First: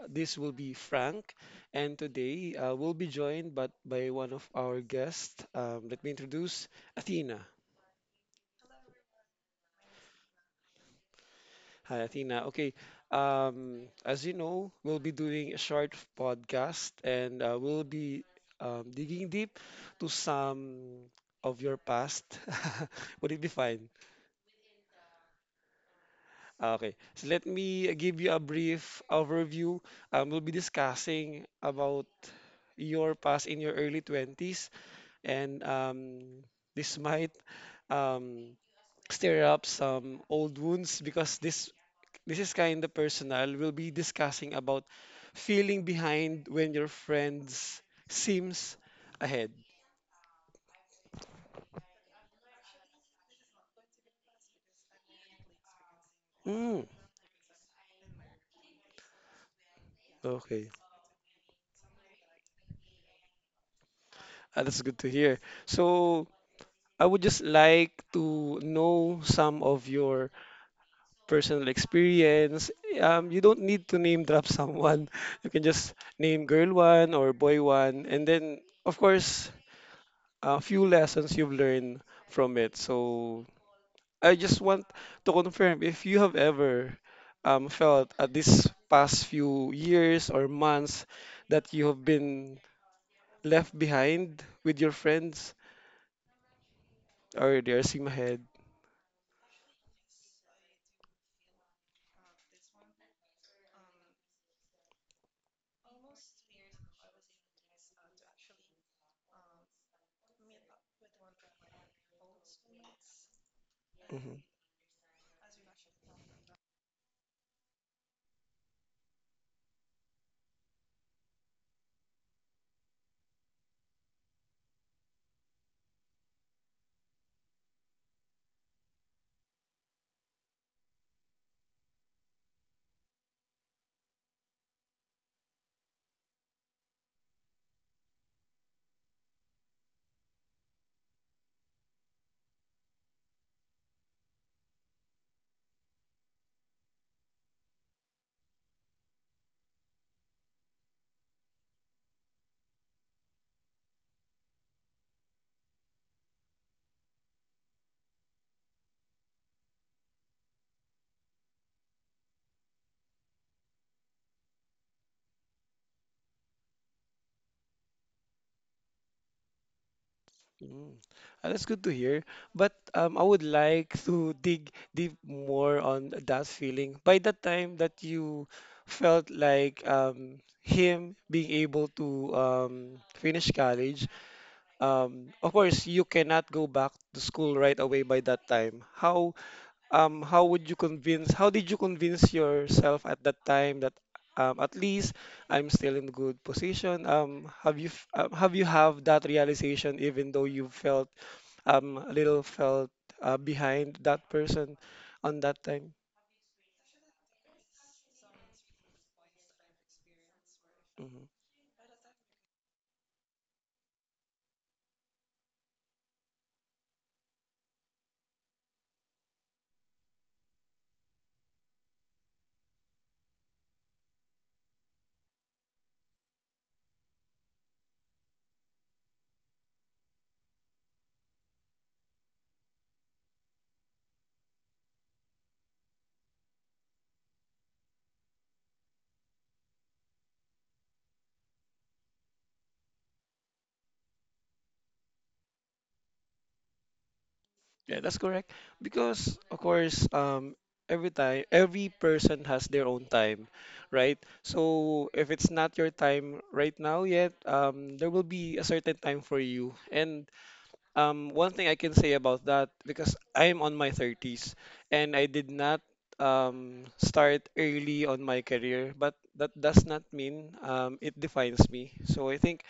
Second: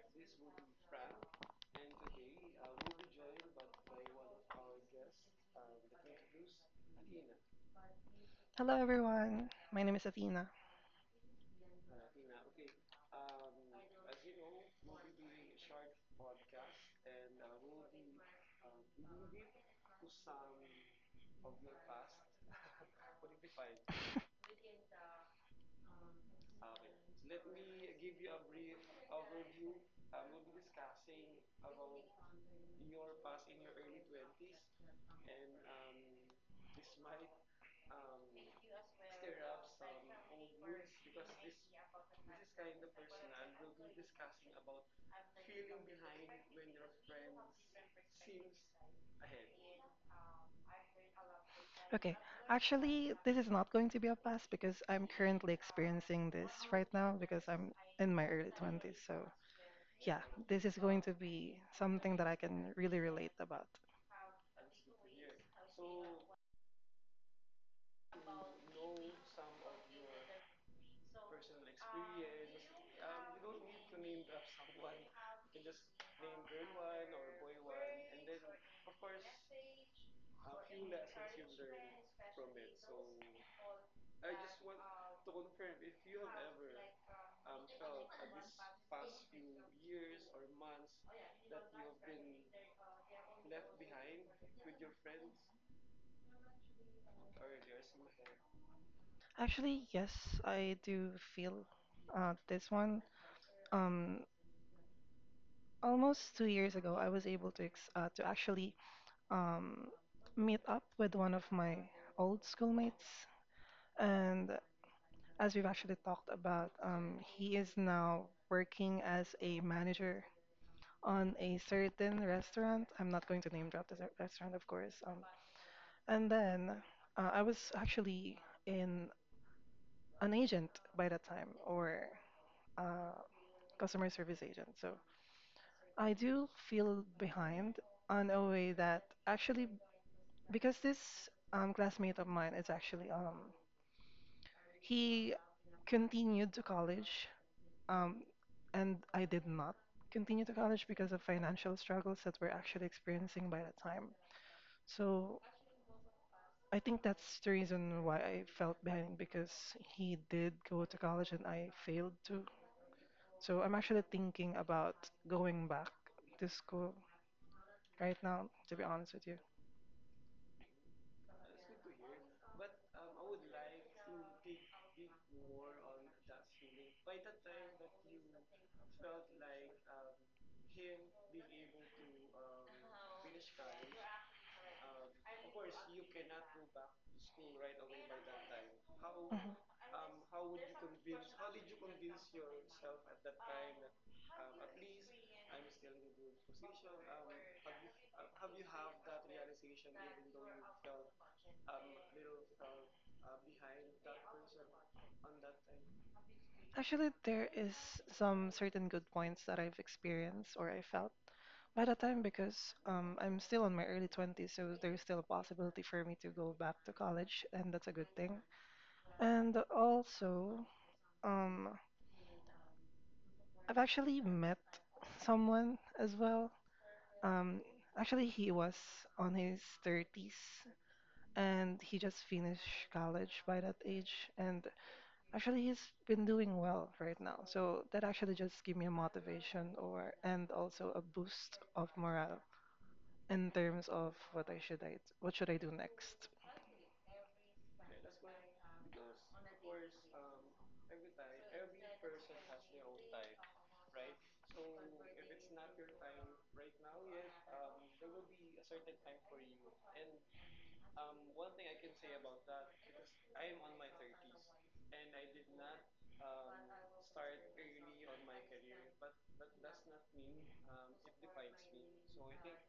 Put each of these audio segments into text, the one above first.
This will be Frank, and today we'll be joined but by one of our guests. Let me introduce Athena. Hello everyone, my name is Athena. Hi, Athena. Okay, as you know, we'll be doing a short podcast, and we'll be digging deep to some of your past. Would it be fine? Ah, okay, so let me give you a brief overview. We'll be discussing about your past in your early 20s and this might um, stir up some old wounds because this is kind of personal. We'll be discussing about feeling behind when your friends seems ahead. Okay, actually, this is not going to be a pass because I'm currently experiencing this Mm. right now because I'm in my early 20s. So, yeah, this Okay. is going to be something that I can really relate about. Ah, that's good to hear. So I would just like to know some of your personal experience. You don't need to name drop someone. You can just name girl one or boy one, and then of course a few lessons you've learned from it. So I just want to confirm if you have ever felt at this past few years or months that you have been left behind with your friends or they are seem ahead. Actually, yes, I do feel this one. Um, Almost 2 years ago, I was to actually um, meet up with one of my old schoolmates, Mhm. and as we've actually talked about, he is now working as a manager on a certain restaurant. I'm not going to name drop this restaurant, of course. And then I was actually in an agent by that time, or uh, customer service agent. So I do feel behind on a way that actually, because this classmate of mine is actually, he continued to college. Um, and I did not continue to college because of financial struggles that we're actually experiencing by that time. So I think that's the reason why I felt behind because he did go to college and I failed to. So I'm actually thinking about going back to school right now, to be honest with you. Mm. Ah, that's good to hear. But I would like to dig deep more on that feeling. By the time that you felt like him being able to finish college, of course, you cannot go back to school right away by that time. How Mhm. um how would you convince? How did you convince yourself at that time that at least I'm still in good position? Have you have that realization even though you felt a little felt behind that person on that time? Actually, there is some certain good points that I've experienced or I felt Mm-hmm. by the time, because I'm still in my early 20s, so there's still a possibility for me to go back to college, and that's a good thing. And also, um, I've actually met someone as well. Um, Actually, he was on his 30s, and he just finished college by that age. And actually, he's been doing well right now. So that actually just gave me a motivation, or and also a boost of morale in terms of what I should I what should I do next. Yeah, that's correct. Because of course, every time, every person has their own time, right? So if it's not your time right now yet, there will be a certain time for you. And one thing I can say about that, because I'm on my 30s and I did not start early on my career, but that does not mean it defines me. So I think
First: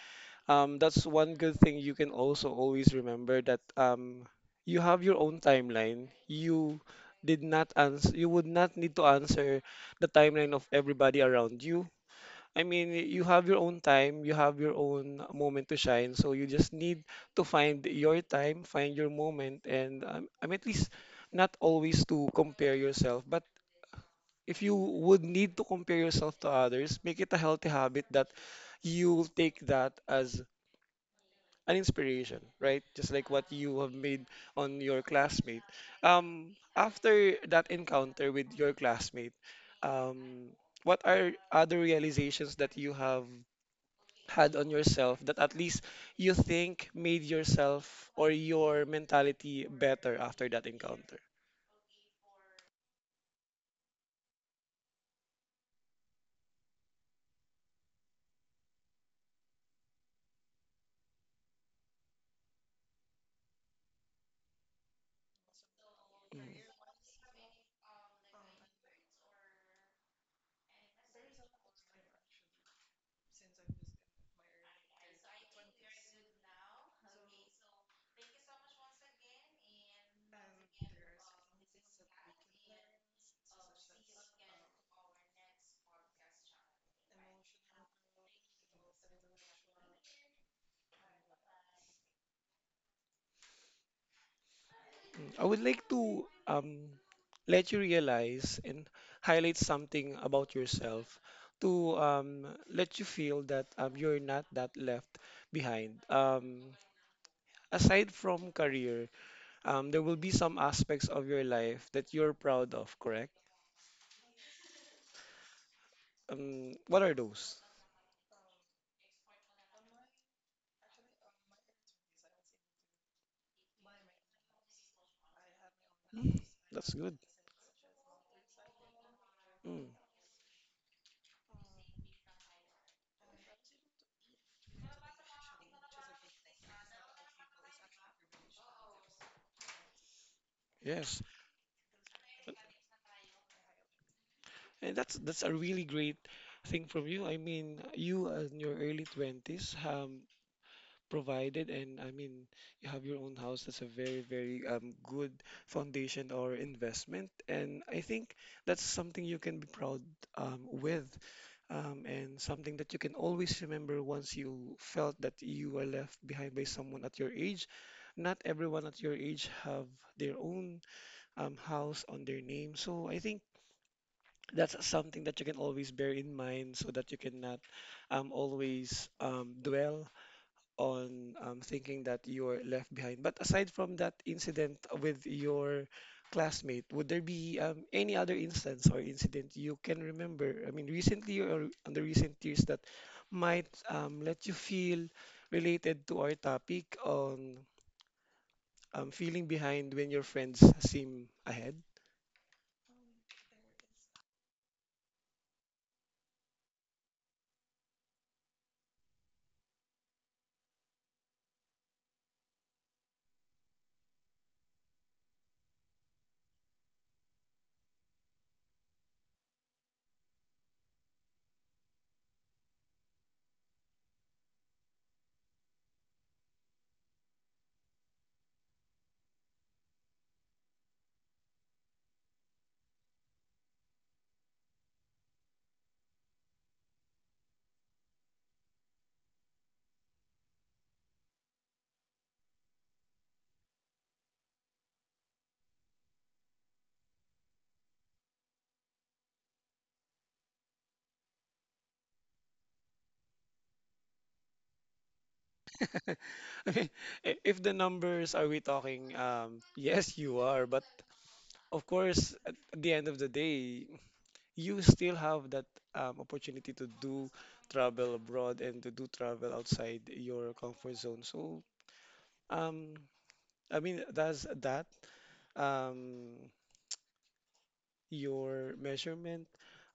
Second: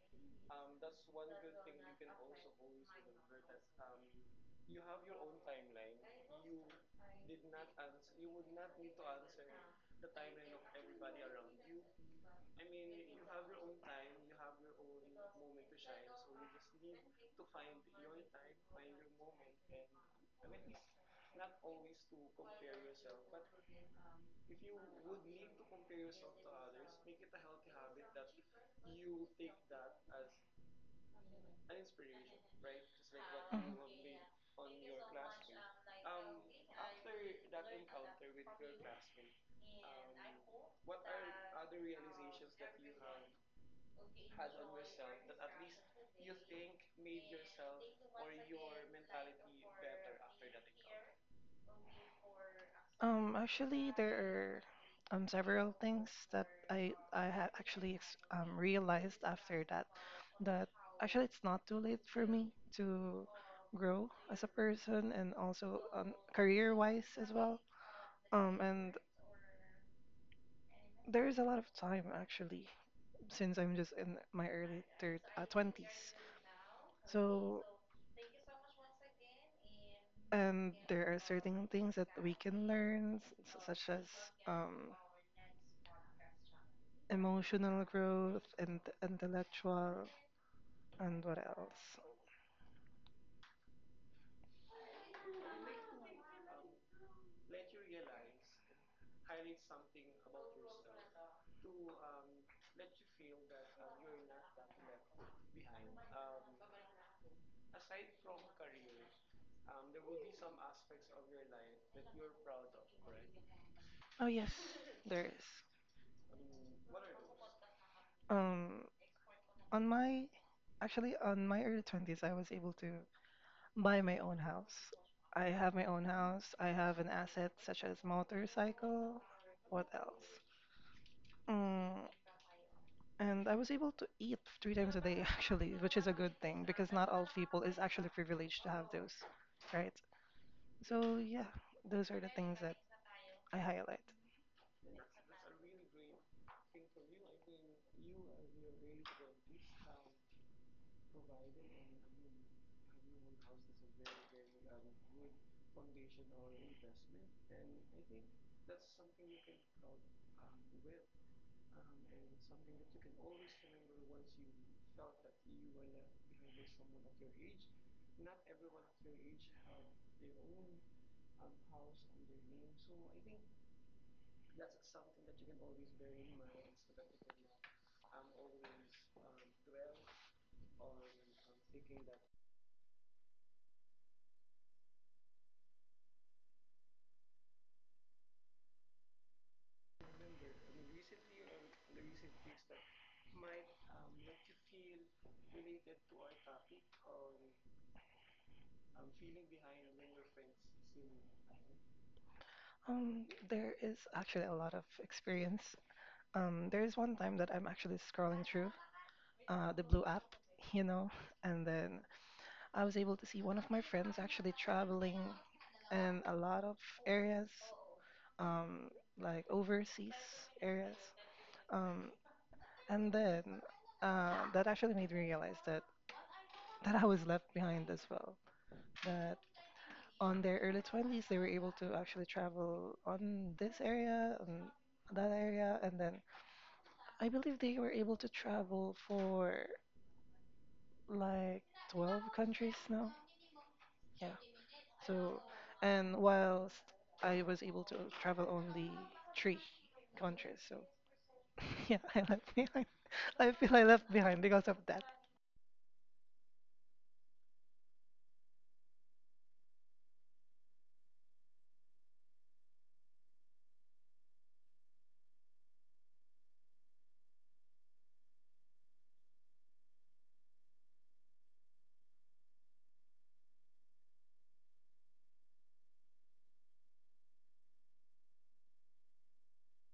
that's one good thing you can also always remember, that you have your own timeline. You did not answer, you would not need to answer the timeline of everybody around you. I mean, you have your own time, you have your own moment to shine, so you just need to find your time, find your moment, and I mean, at least not always to compare yourself, but if you would need to compare yourself to others, make it a healthy habit that you take that as an inspiration, right? Just like what Mhm. you have made on your classmate. After that encounter with your classmate, um, what are other realizations that you have had on yourself that at least you think made yourself or your mentality better after that encounter? Actually, there are several things that I had actually ex realized after that, that actually it's not too late for me to grow as a person and also Mm. career-wise as well. And there is a lot of time actually since I'm just in my early thir 20s. So and there are certain things that we can learn, such as um, emotional growth and intellectual, and what else? I would like to let you realize and highlight something about yourself, to let you feel that you're not that left behind. Aside from career, there will be some aspects of your life that you're proud of, correct? Oh yes, there is. What are those? Um, on my, Actually, on my early 20s, I was able to buy my own house. I have my own Mm, house. I that's have an good. asset such as motorcycle. Mm, What else? Mm, And I was able to eat 3 times a day, actually, which is a good thing because not all people is actually privileged to have those, right? So yes, yeah, those are the things that I highlight. and that's a really great thing from you. I mean, you, in your early 20s, provided, and I mean you have your own house. That's a very very good foundation or investment, and I think that's something you can be proud with, and something that you can always remember once you felt that you were left behind by someone at your age. Not everyone at your age have their own house on their name, so I think that's something that you can always bear in mind so that you cannot always dwell on, thinking that you're left behind. But aside from that incident with your classmate, would there be any other instance or incident you can remember? I mean, recently or on the recent years that might let you feel related to our topic on feeling behind when your friends seem ahead? There is actually a lot of experience. There is one time that I'm actually scrolling through the Blue app, you know, and then I was able to see one of my friends actually traveling in a lot of areas, um, like overseas areas. Um, And then that actually made me realize that I was left behind as well. That on their early 20s, they were able to actually travel on this area and that area. And then I believe they were able to travel for like 12 countries now. Yeah. So, and whilst I was able to travel only 3 countries. So, yeah, I left behind. I feel I left behind because of that. Okay. I if the numbers are we talking, yes, you are, but of course, at the end of the day, you still have that opportunity to do travel abroad and to do travel outside your comfort zone. So, um, I mean, does that um, your measurement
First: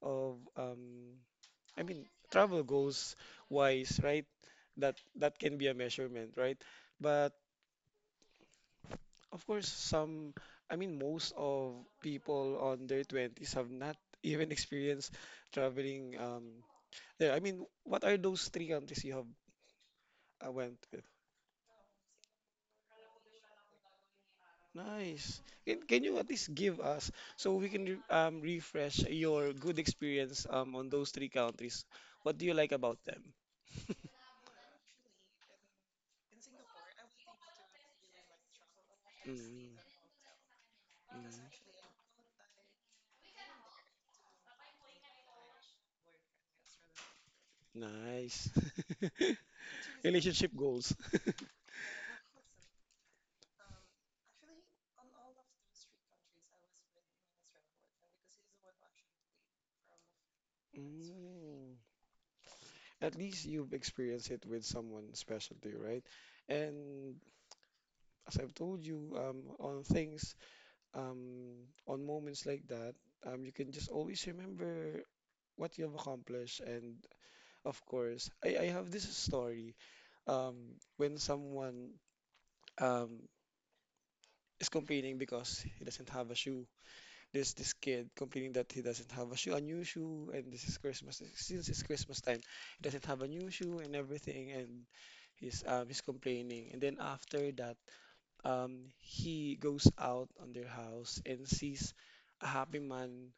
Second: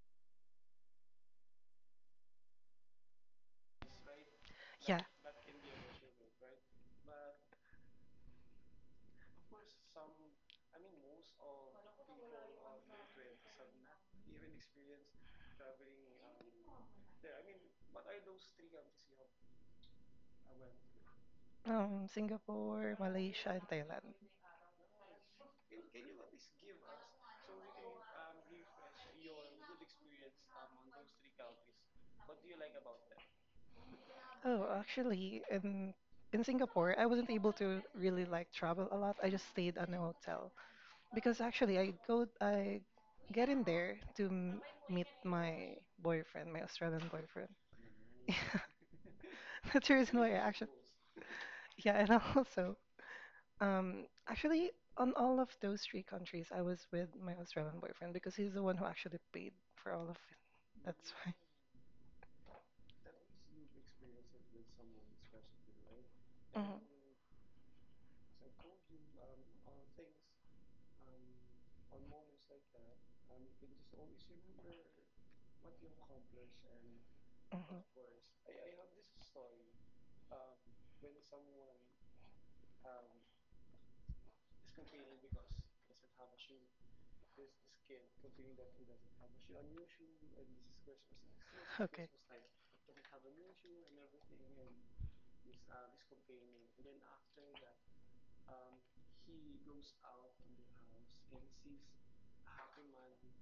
of, I mean, travel goals wise, right? That Yeah. that can be a measurement, right? But of course, some, I mean, most of people on their 20s have not even experienced traveling there. I mean, what are those three countries you have I went with. Singapore, Malaysia, and Thailand. Nice. Can you at least give us, so we can refresh your good experience on those three countries? What do you like about them? Oh, actually, in Singapore, I wasn't able to really like travel a lot. I just stayed Mm, at a hotel because mm, actually I get in there to m meet my boyfriend, my Australian boyfriend. nice. That's the reason why I Relationship actually goals. yeah, and also actually on all of those 3 countries, I was with my Australian boyfriend because he's the one who actually paid for all of it. That's why. Mm. At least you've experienced it with someone special to you, right? And as I've told you, on things, um, on moments like that, you can just always remember what you have accomplished, and of hmm course, I have this story. When someone um, is complaining because he doesn't have a shoe, there's this kid complaining that he doesn't have a shoe, a new hmm shoe, and this is Christmas. Since it's Okay. Christmas time, he doesn't have a new shoe and everything, and he's complaining. And then after that, he goes out on their house and sees a happy man,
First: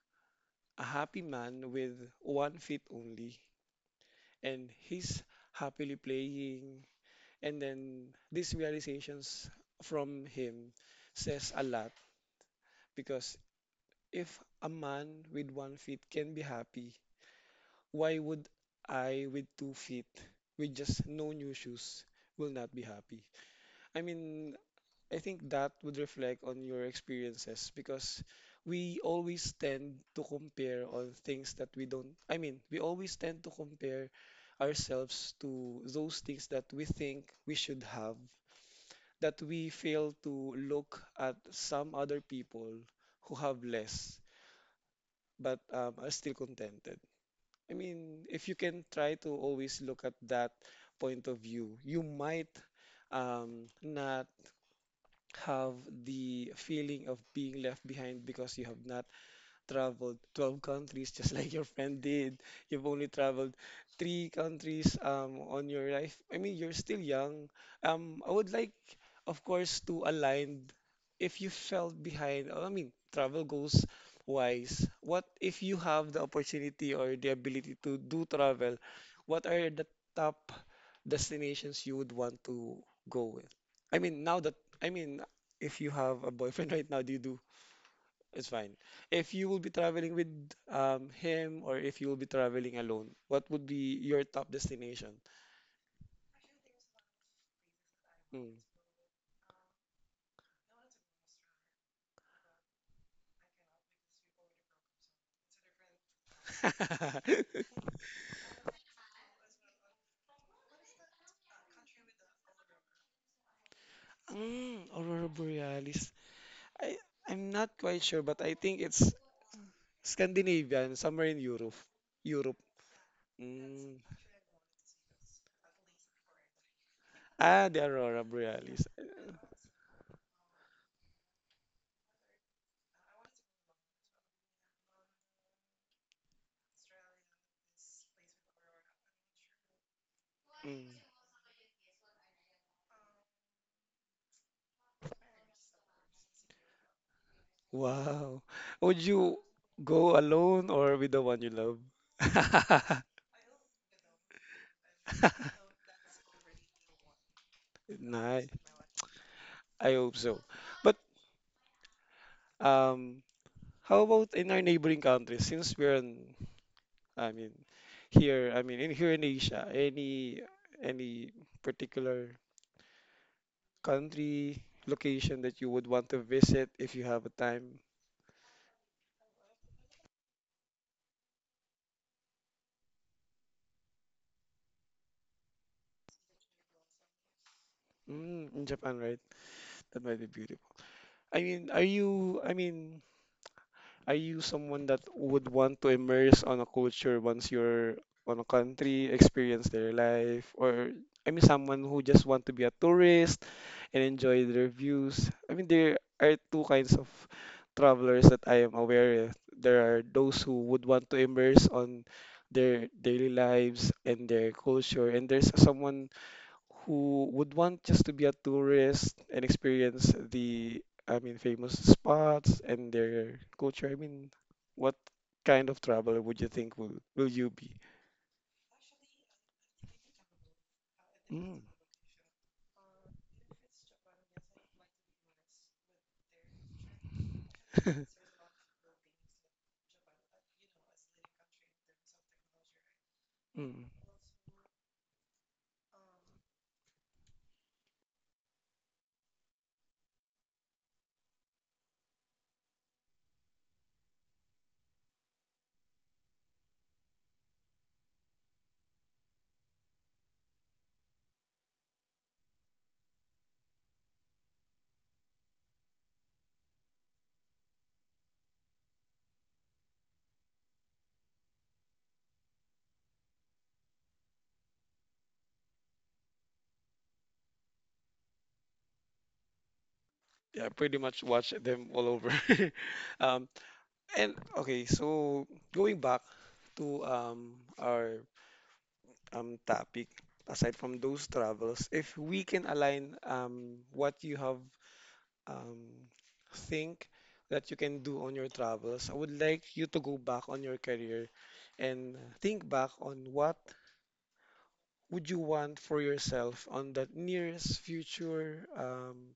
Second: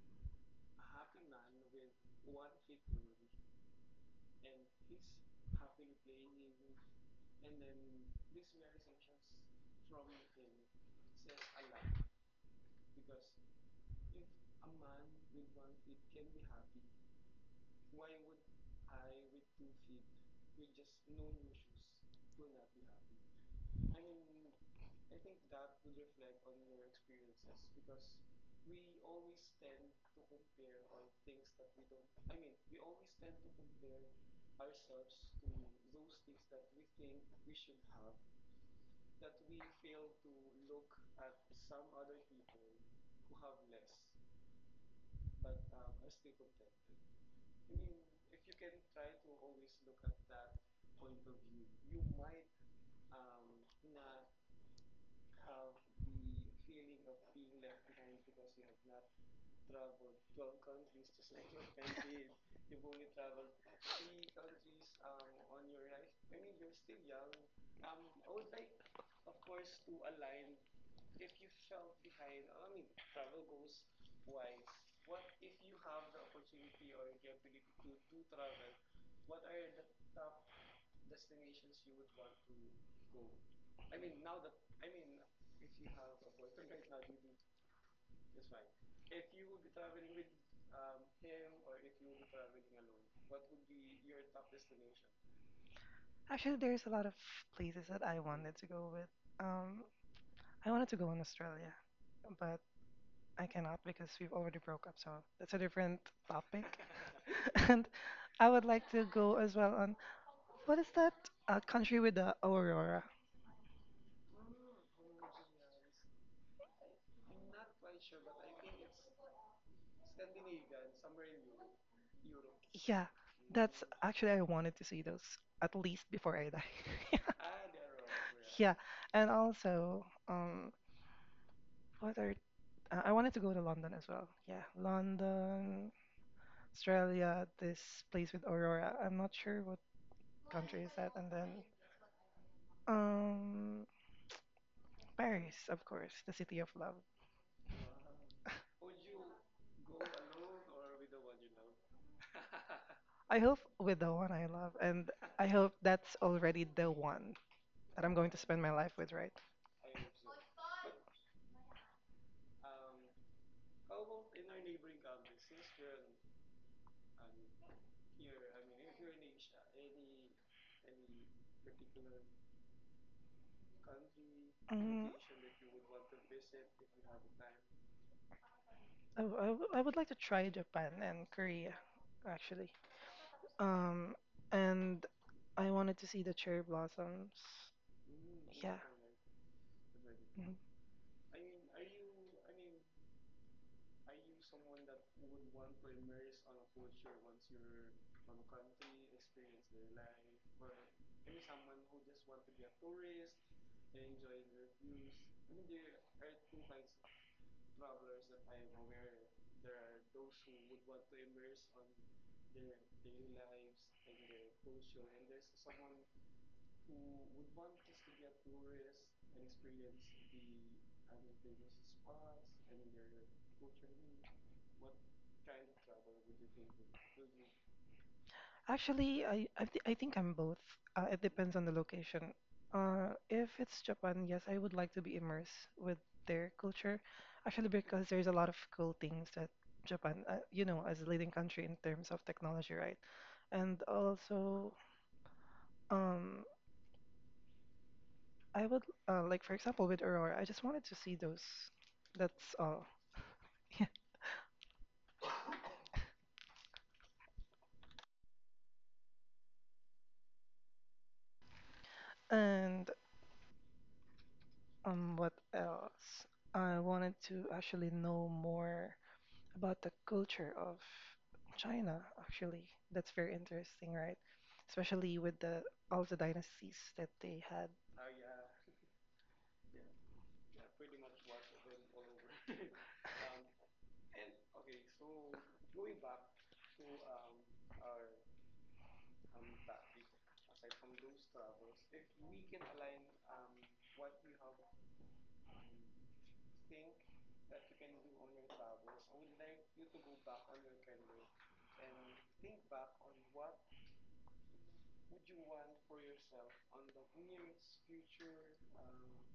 a happy man with 1 feet only, and he's happily playing. And then these realizations from him says a lot, because if a man with 1 feet can be happy, why would I with 2 feet with just no new shoes will not be happy? I mean, I think that would reflect on your experiences, because we always tend to compare on things that we don't, I mean, we always tend to compare ourselves to those things that we think we should have, that we fail to look at some other people who have less but are still contented. I mean, if you can try to always look at that point of view, you might not have the feeling of being left behind because you have not traveled 12 countries, just like your friend did. You've only traveled three countries on your life. I mean, you're still young. I would like, of course, to align if you felt behind. I mean, travel goals wise. What if you have the opportunity or the ability to do travel? What are the top destinations you would want to go with? I mean, now that, I mean, if you have a boyfriend right now, do you do it's fine. If you will be traveling with, him, or if you will be traveling alone, what would be your top destination? Actually, there's a lot of places that I wanted Mm. to go with. Um, I wanted to go in Australia, but I cannot because we've already broke up, so that's a different topic. And I would like to go as well on what is that country with the aurora? Mm, Aurora Borealis. I I'm not quite sure, but I think it's Scandinavian, somewhere in Europe. Europe. Yeah, that's Mm. actually I wanted to see those at least before I die. Ah, the Aurora Yeah, Borealis. and also, what are I wanted to go to London as well. Yeah, London, Australia, this place with Aurora. I'm not sure what country Mm. is that. And then um Paris, of course, the city of love. Wow. Would you go alone or with the one you love? I hope with the one I love, and I hope that's already the one that I'm going to Nice. spend my life with, right? I hope so. But um, how about in our neighboring countries? Since we're in, I mean, here, I mean, in here in Asia, any particular country Mm, location that you would want to visit if you have a time? I would like to try Japan and Korea, actually. Um, and I wanted to see the cherry blossoms. Mm, in Yeah. Japan, right? That might be Mm-hmm. beautiful. I mean, are you? I mean, are you someone that would want to immerse on a culture once you're on a country, experience their life, or I mean, someone who just want to be a tourist? And enjoy the reviews. I mean, there are two kinds of travelers that I am aware of. There are those who would want to immerse on their daily lives and their culture, and there's someone who would want just to be a tourist and experience the, I mean, famous spots and their culture. I mean, what kind of traveler would you think will you be? Actually, I, th I think I'm both. It depends on Mm. the location. If it's Japan, yes, I would like to be immersed with their culture. Actually, because there's a lot of cool things that Japan, you know, as a leading country in terms of technology, right? And Mm. also, um, I would like, for example, with Aurora, I just wanted to see those. That's all. Yeah. And what else? I wanted to actually know more about the culture of China, actually. That's very interesting, right? Especially with the all the dynasties that they had. Yeah, pretty much watch them all over. Um, And okay, so going back to our topic, aside from those travels, if we can align what you have um think that you can do on your travels, I would like you to go back on your career and think back on what would you want for yourself on that nearest future. um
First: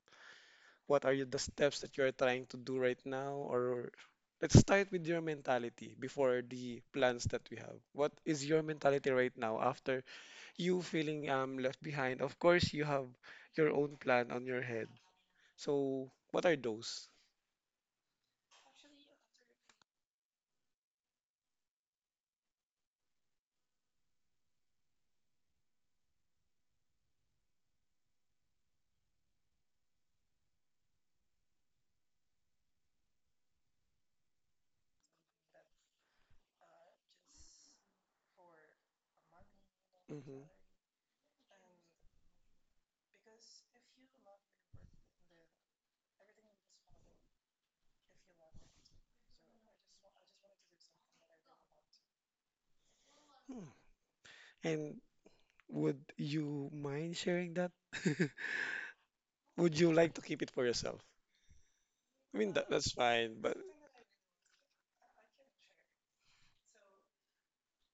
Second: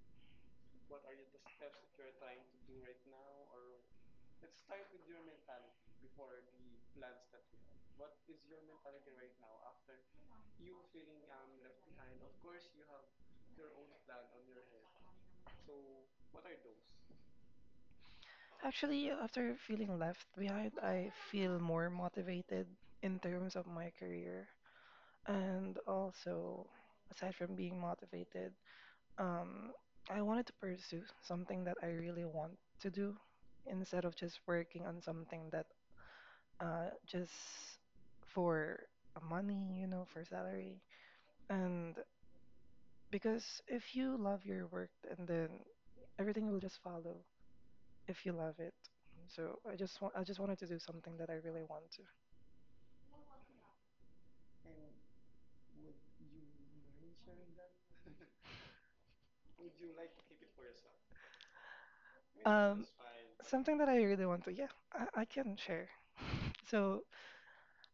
what are you, the steps that you're trying to do right now? Or let's start with your mentality before the plans that we have. What is your mentality right now after you feeling left behind? Of course, you have your own plan on your head. So what are those? Actually, after feeling left behind, I feel more motivated in terms of my career. And also, aside from being motivated, um, I wanted to pursue something that I really want to do instead of just working on something that just for money, for Hmm. salary. And because if you love your work, and then everything will just follow if you love it. So I just wanted to do something that I really want Hmm. And would you mind sharing that? Would you like to keep it for yourself? I to. mean, that, that's fine, but. Something that I really want to. Yeah, I can share. So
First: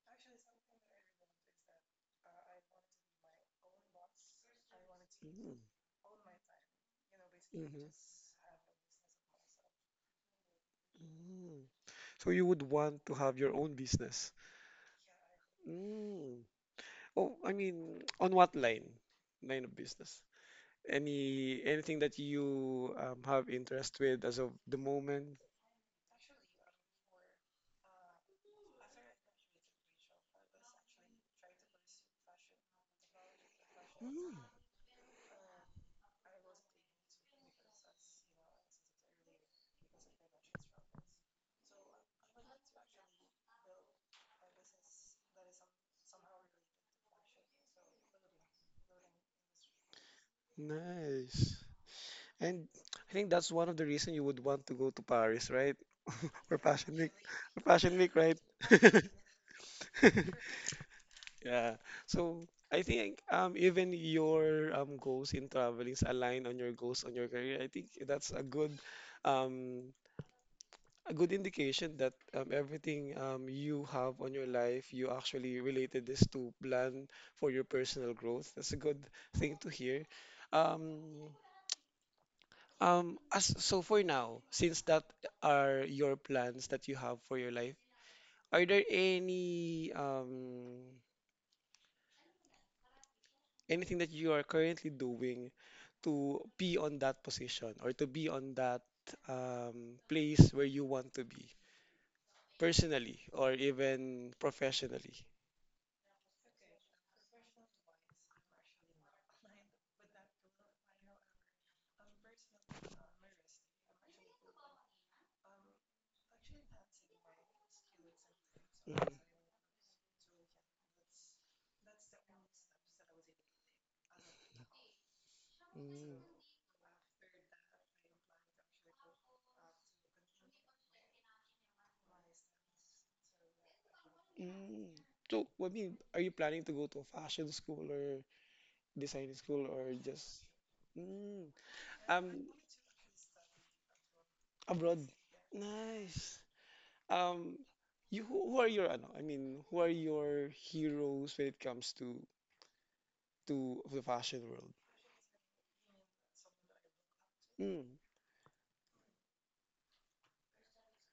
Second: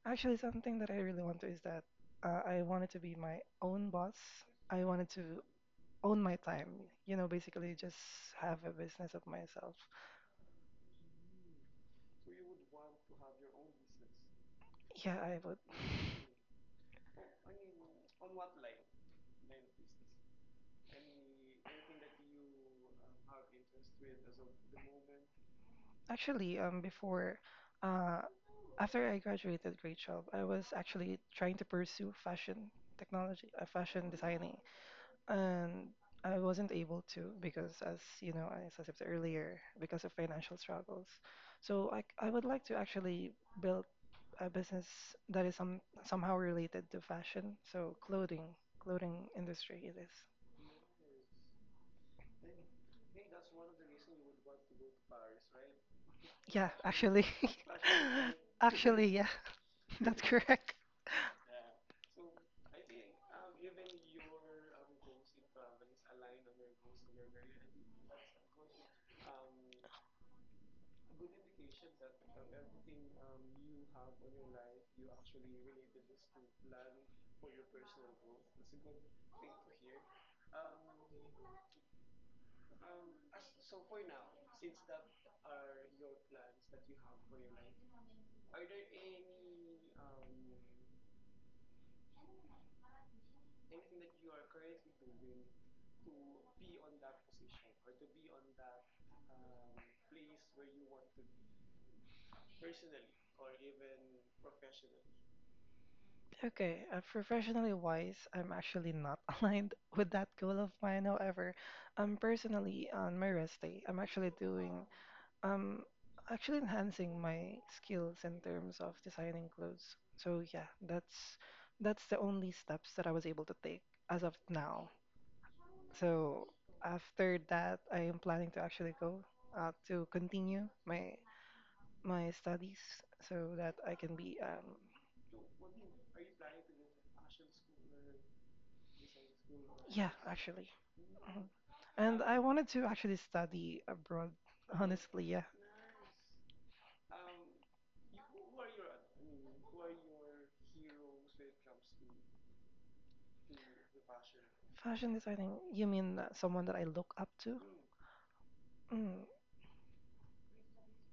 actually, something that I really want to is that I wanted to be my own boss. I wanted to own my time. You know, Basically basically just just have a have a business business of myself. of myself. Mm. So you would want to have your own business. Yeah, I would. Mm. Oh, I mean, on what line? Line of business. Anything that you have interest with as of the moment? Actually, uh, after I graduated grade 12, I was actually trying to pursue fashion technology, fashion Mm. designing, and I wasn't able to because, as you know, as I said earlier, because of financial struggles. So I would like to actually build a business that is somehow related to fashion, so clothing, clothing industry it is. Nice. And I think that's one of the reason you would want to go to Paris, right? For Yeah, Fashion Week. actually, For Fashion Week, right? actually, yeah, that's correct. Yeah. So I think even your goals in traveling is aligned on your goals on your career. I think that's um a good indication that everything you have on your life you actually related this to plan for your personal growth. That's a good thing to hear. Um as so for now, since that are your plans that you have for your life, are there any anything that you are currently doing to be on that position or to be on that place where you want to be personally or even professionally. Okay, professionally wise, I'm actually not aligned with that goal of mine. However, personally, on my rest day, I'm actually doing, um, actually enhancing my skills in terms of Mhm. designing clothes. So yeah, that's the only steps that I was able to take as of now. Mm. So after that, I am planning to actually go to continue my studies so that I can be Mm. So, I mean, are you planning to go to a fashion school or design school or yeah, just actually. mm, Mhm. And I um wanted to actually study abroad, abroad? honestly, yeah. Nice. Um, you who are your ano? I mean, who are your heroes when it comes to the fashion world. Fashion designing, you mean someone that I look up to? Mm, Mm.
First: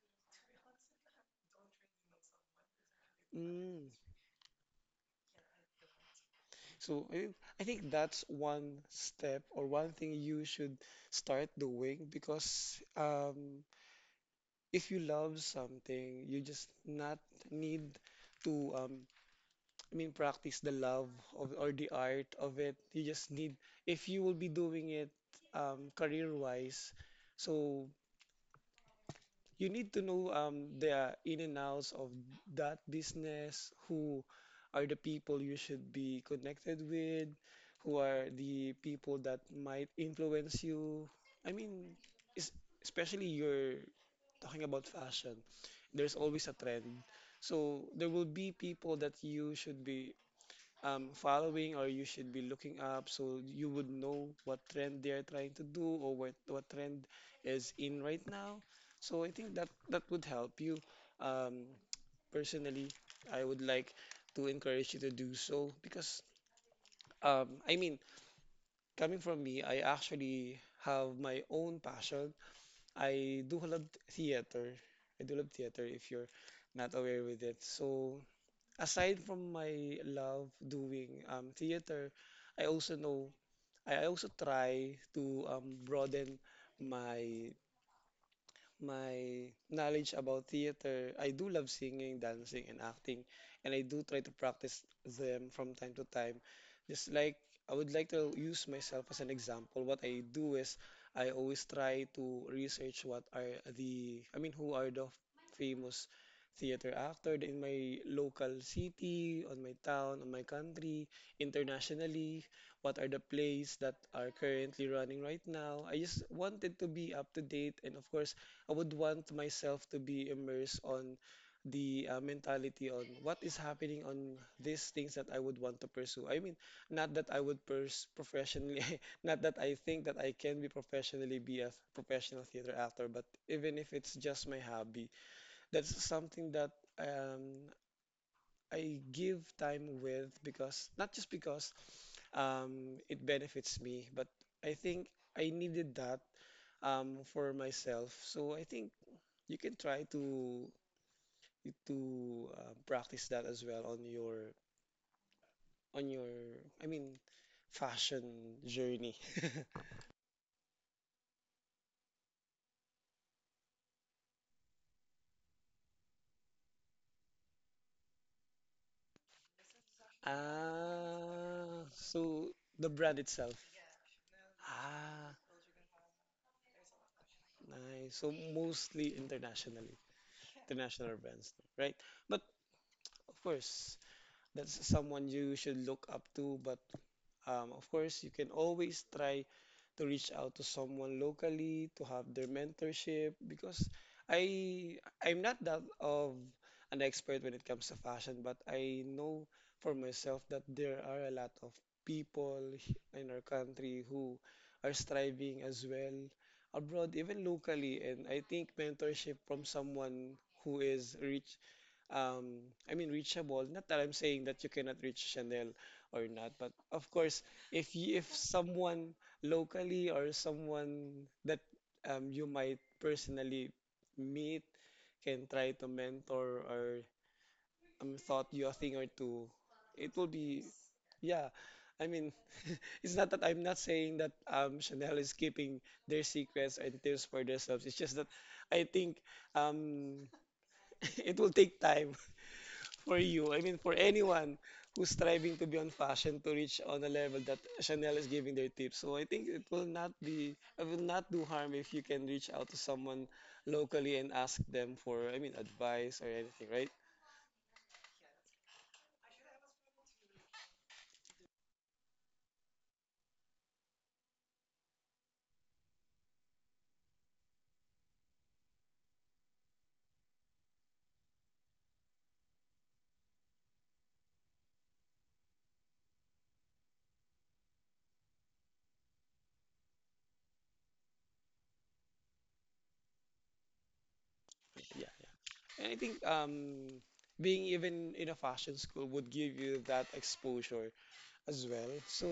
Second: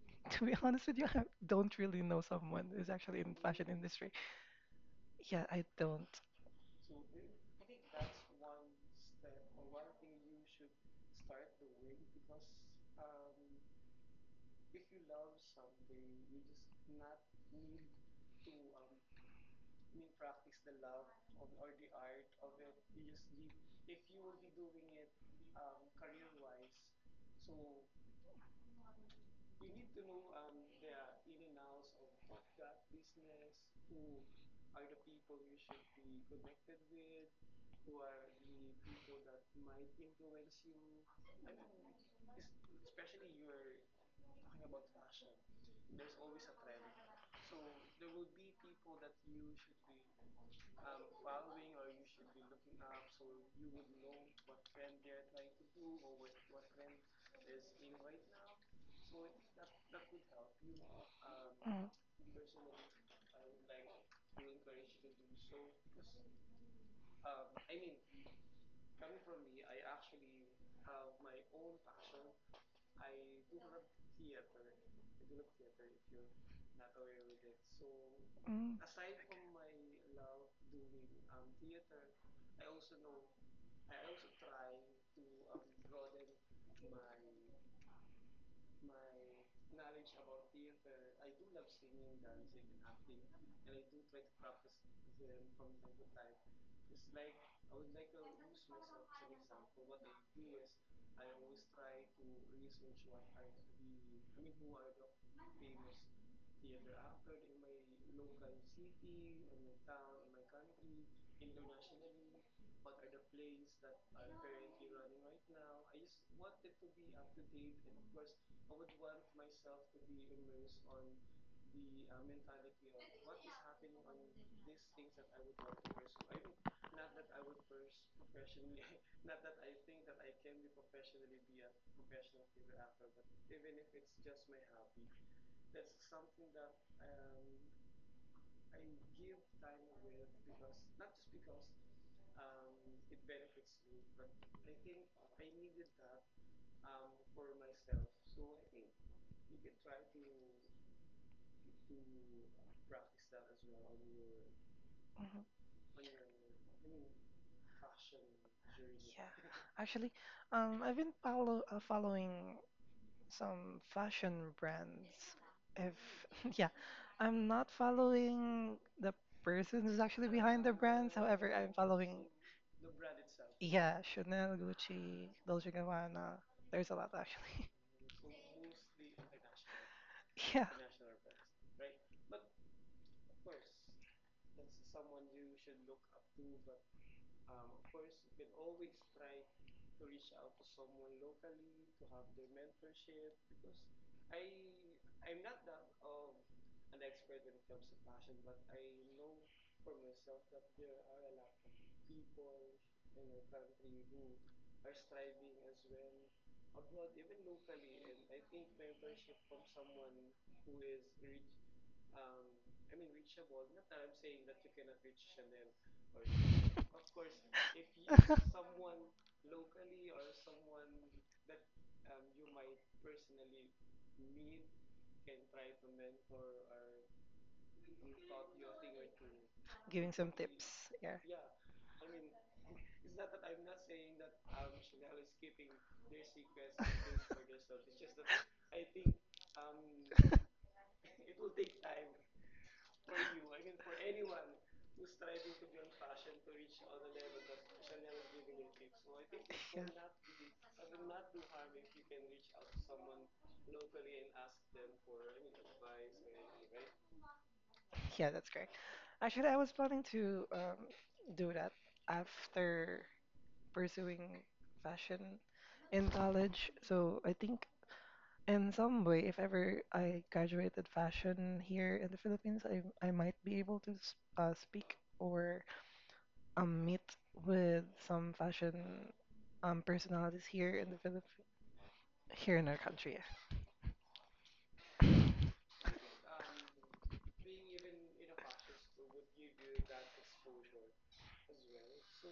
To be honest with you, I don't really know someone who's actually in fashion mm. industry. Yeah, I don't. So I think that's one step or one thing you should start doing because if you love something, you just not need to I mean practice the love of or the art of it. You just need if you will be doing it career wise. So you need to know the in and outs of that business, who are the people you should be connected with, who are the people that might influence you. I mean, es- especially you're talking about fashion, there's always a trend. So there will be people that you should be following or you should be looking up so you would know what trend they're trying to do or what trend is in right now. So I think that would help you. Um, Mm. personally, I would like to encourage you to do so because I mean, coming from me, I actually have my own passion. I do love theater. I do love theater if you're not aware with it. So Mm. aside from my love doing theater, I also know I also try to broaden my my knowledge about theater, I do love singing, dancing, and acting, and I do try to practice them from time to time. Just like I would like to use myself as an example. What I do is I always try to research what are the, I mean, who are the famous theater actor in my local city, on my town, on my country, internationally what are the plays that are currently running right now. I just wanted to be up to date and of course I would want myself to be immersed on the mentality on what is happening on these things that I would want to pursue. I mean, not that I would pers professionally, not that I think that I can be professionally be a professional theater actor, but even if it's just my hobby, that's something that um, I give time with because not just because it benefits me, but I think I needed that for myself. So I think you can try to practice that as well Mhm. on your I mean fashion journey. Yeah, actually, I've been following some fashion brands. If yeah, I'm not following the person who's actually behind the brands. However, I'm Ah, following so the brand itself. yeah, Chanel, Gucci, Ah, Dolce & Gabbana. There's a lot actually. nice. So mostly internationally, Yeah. international brands, right? But of course, that's someone you should look up to, but um, of course, you can always try to reach out to someone locally to have their mentorship because I I'm not that of an expert when it comes to fashion, but I know for myself that there are a lot of in our country who are striving as well abroad, even locally, and I think mentorship from someone who is rich um, I mean reachable. Not that I'm saying that you cannot reach Chanel or not, but of course, if someone locally or someone that you might personally meet can try to mentor or thought you a thing or two, Giving it will some be tips. Yeah. yeah. I mean, it's not that I'm not saying that Chanel is keeping their secrets and tips for themselves. It's just that I think um, it will take time for you, I mean for anyone who's striving to be on fashion to reach on a level that Chanel is giving their tips. So I think it Yeah, will not be it will not do harm if you can reach out to someone locally and ask them for I mean advice or anything, right? yeah, that's correct. Actually, I was planning to do that after pursuing fashion in college. So I think in some way, if ever I graduated fashion here in the Philippines, I might be able to speak or meet with some fashion personalities here in our country. Yeah. Yeah. And I think being even in a fashion school would give you that exposure as well. So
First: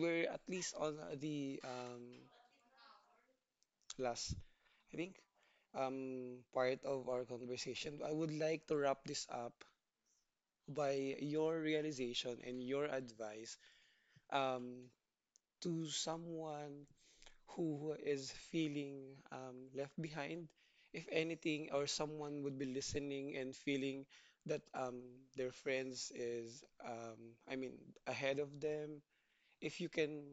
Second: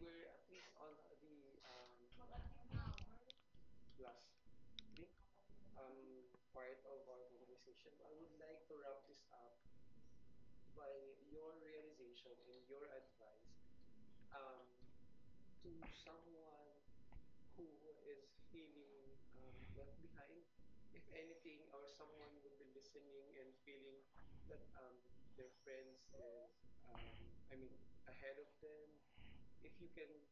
we're at least on the last I think part of our conversation. I would like to wrap this up by your realization and your advice um, to someone who is feeling left behind, if anything, or someone would be listening and feeling that their friends is, I mean, ahead of them. If you can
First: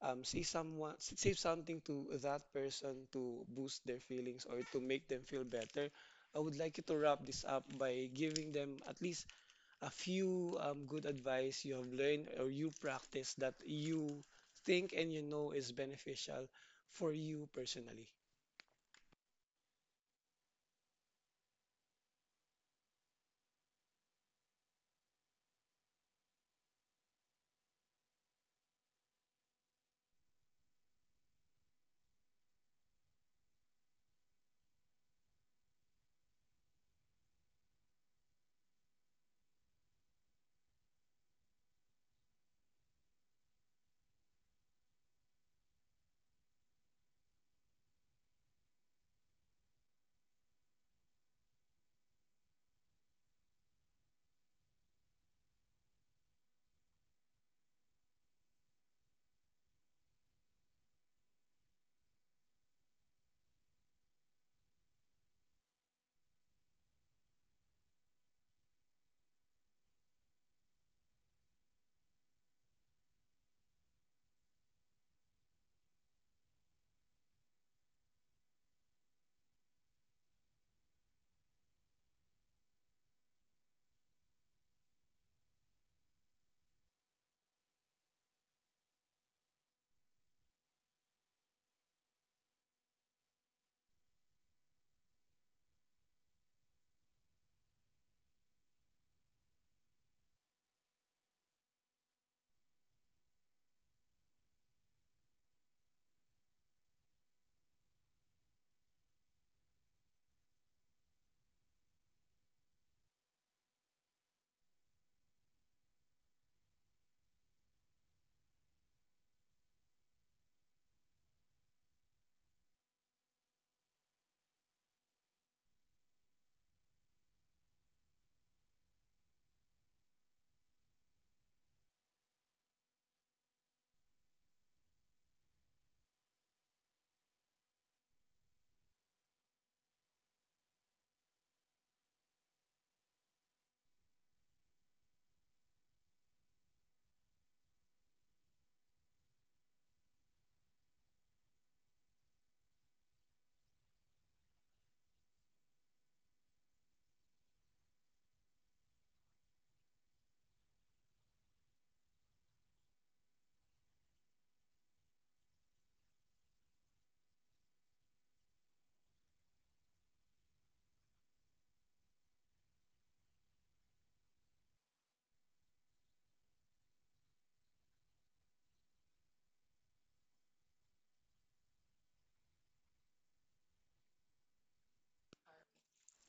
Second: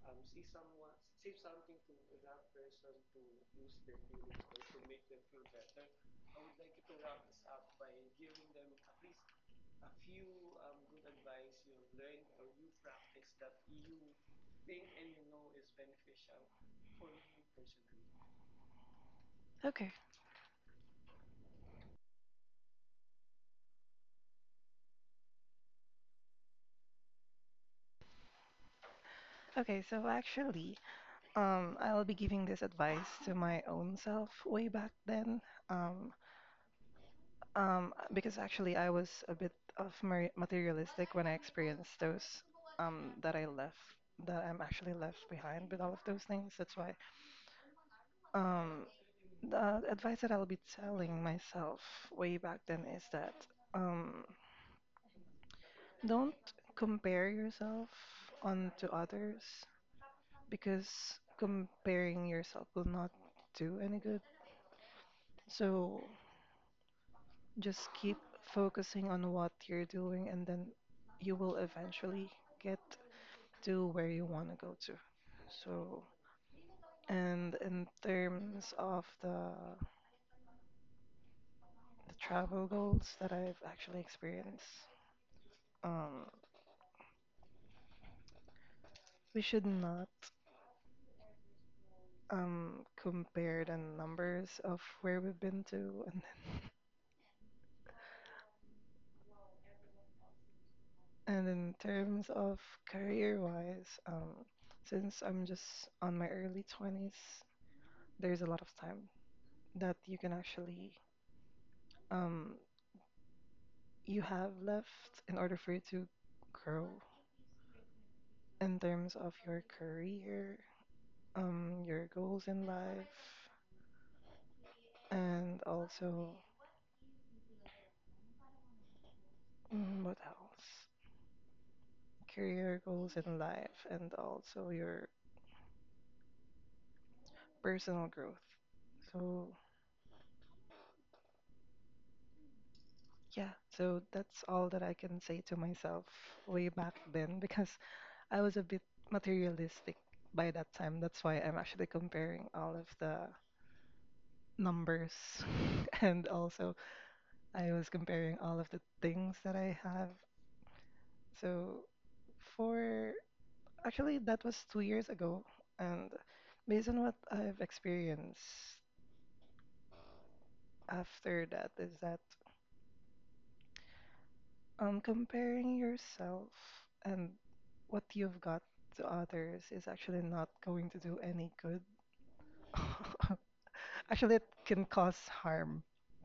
say someone, say something to that person to boost their feelings or to make them feel better, I would like you to wrap this up by giving them at least a few good advice you have learned or you practice that you think and you know is beneficial for you personally. Okay. Okay, so actually, I'll be giving this advice to my own self way back then. Um, because actually, I was a bit of materialistic when I experienced those um, that I left, that I'm actually left behind with all of those things. That's why um, the advice that I'll be telling myself way back then is that um, don't compare yourself onto others because comparing yourself will not do any good. So just keep focusing on what you're doing, and then you will eventually get to where you want to go to. So, and in terms of the travel goals that I've actually experienced, um, we should not compare the numbers of where we've been to. And in terms of career wise, since I'm just on my early 20s, there's a lot of time that you can actually, um, you have left in order for you to grow in terms of your career, your goals in life, and also, what else? Career goals in life, and also your personal growth. So yeah, so that's all that I can say to myself way back then because I was a bit materialistic by that time. That's why I'm actually comparing all of the numbers and also I was comparing all of the things that I have. So for actually that was 2 years ago and based on what I've experienced after that is that comparing yourself and what you've got to others is actually not going to do any good. Actually, it can cause harm,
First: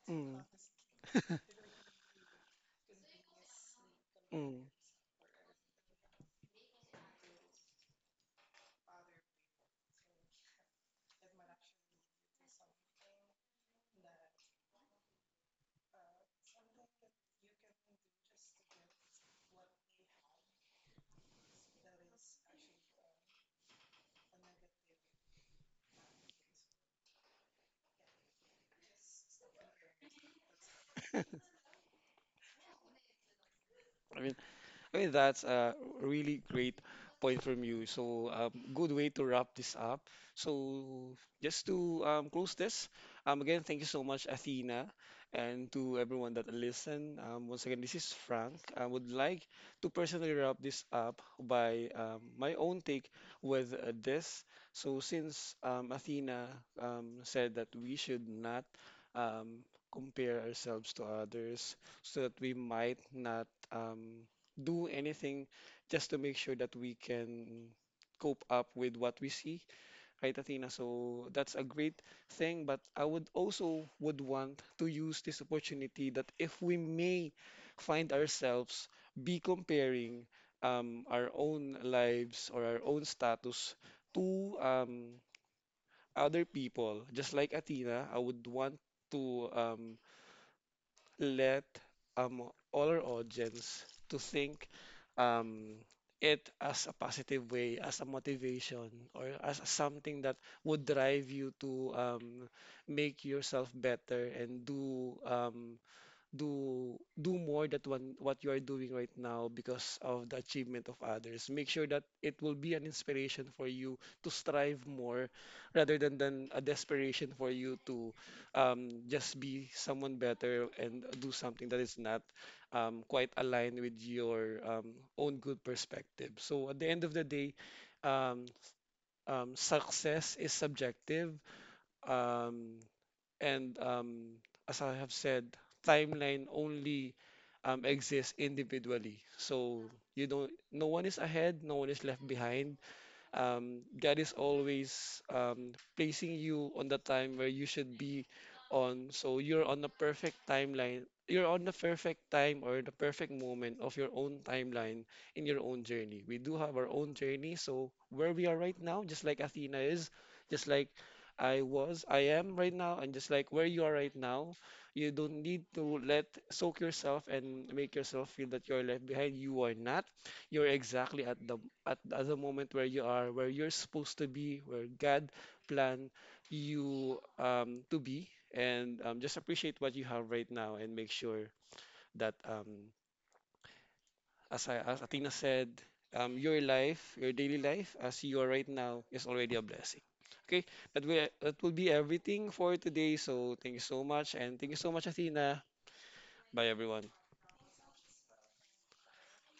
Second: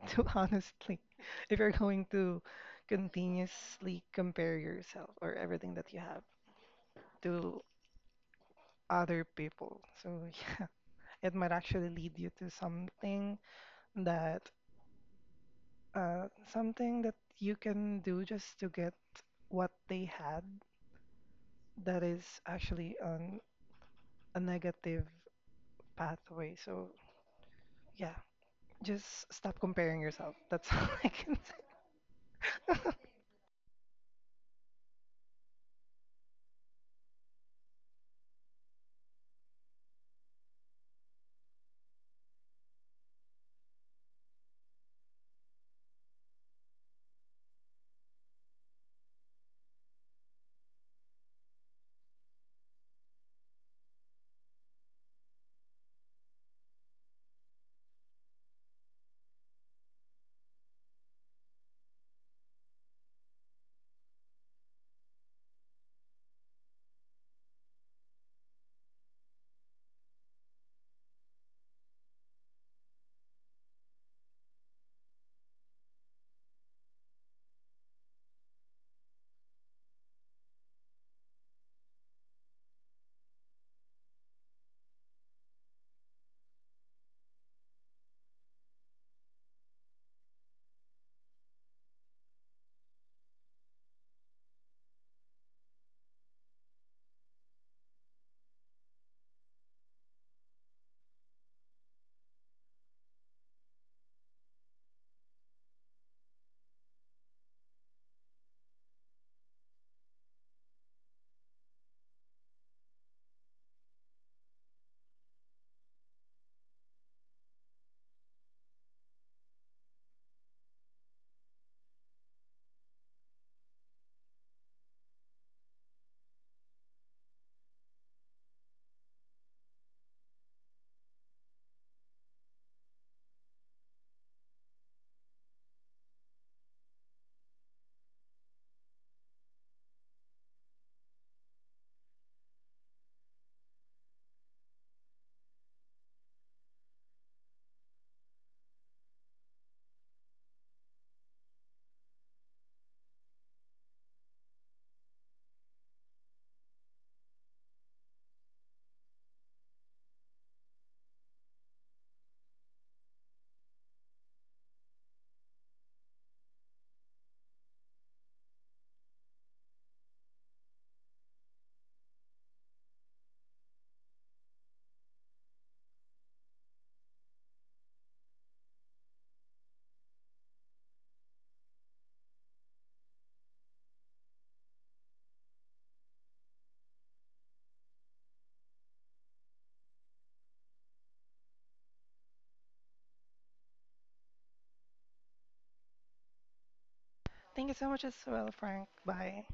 to Mm, honestly, if you're going to continuously compare mm. yourself or everything that you have to other people. So yeah, it might actually lead you to that something that you can do just to get what they had that is actually a negative pathway. So yeah, just stop comparing yourself. That's all I can say. I mean, that's a really great point from you. So, good way to wrap this up. So, just to close this, again, thank you so much, Athena, and to everyone that listened. Once again, this is Frank. I would like to personally wrap this up by my own take with this. So, since Athena said that we should not um, compare ourselves to others, so that we might not. Do anything just to make sure that we can cope up with what we see, right, Athena? So that's a great thing, but I would also would want to use this opportunity that if we may find ourselves be comparing our own lives or our own status to other people, just like Athena, I would want to let all our audience to think um, it as a positive way, as a motivation, or as something that would drive you to make yourself better and do do more than one, what you are doing right now because of the achievement of others. Make sure that it will be an inspiration for you to strive more rather than a desperation for you to just be someone better and do something that is not quite aligned with your own good perspective. So at the end of the day, um, success is subjective. Um, and as I have said, timeline only exists individually. So you don't, no one is ahead, no one is left behind. God is always placing you on the time where you should be on. So you're on the perfect timeline. You're on the perfect time or the perfect moment of your own timeline in your own journey. We do have our own journey. So where we are right now, just like Athena is, just like I am right now, and just like where you are right now, you don't need to let soak yourself and make yourself feel that you're left behind. You are not. You're exactly at the at the moment where you are, where you're supposed to be, where God planned you to be, and just appreciate what you have right now and make sure that, as Athena said, your life, your daily life, as you are right now, is already a blessing. Okay, that will be everything for today. So thank you so much, and thank you so much, Athena. Bye, everyone. Thank you so much as well, Frank. Bye.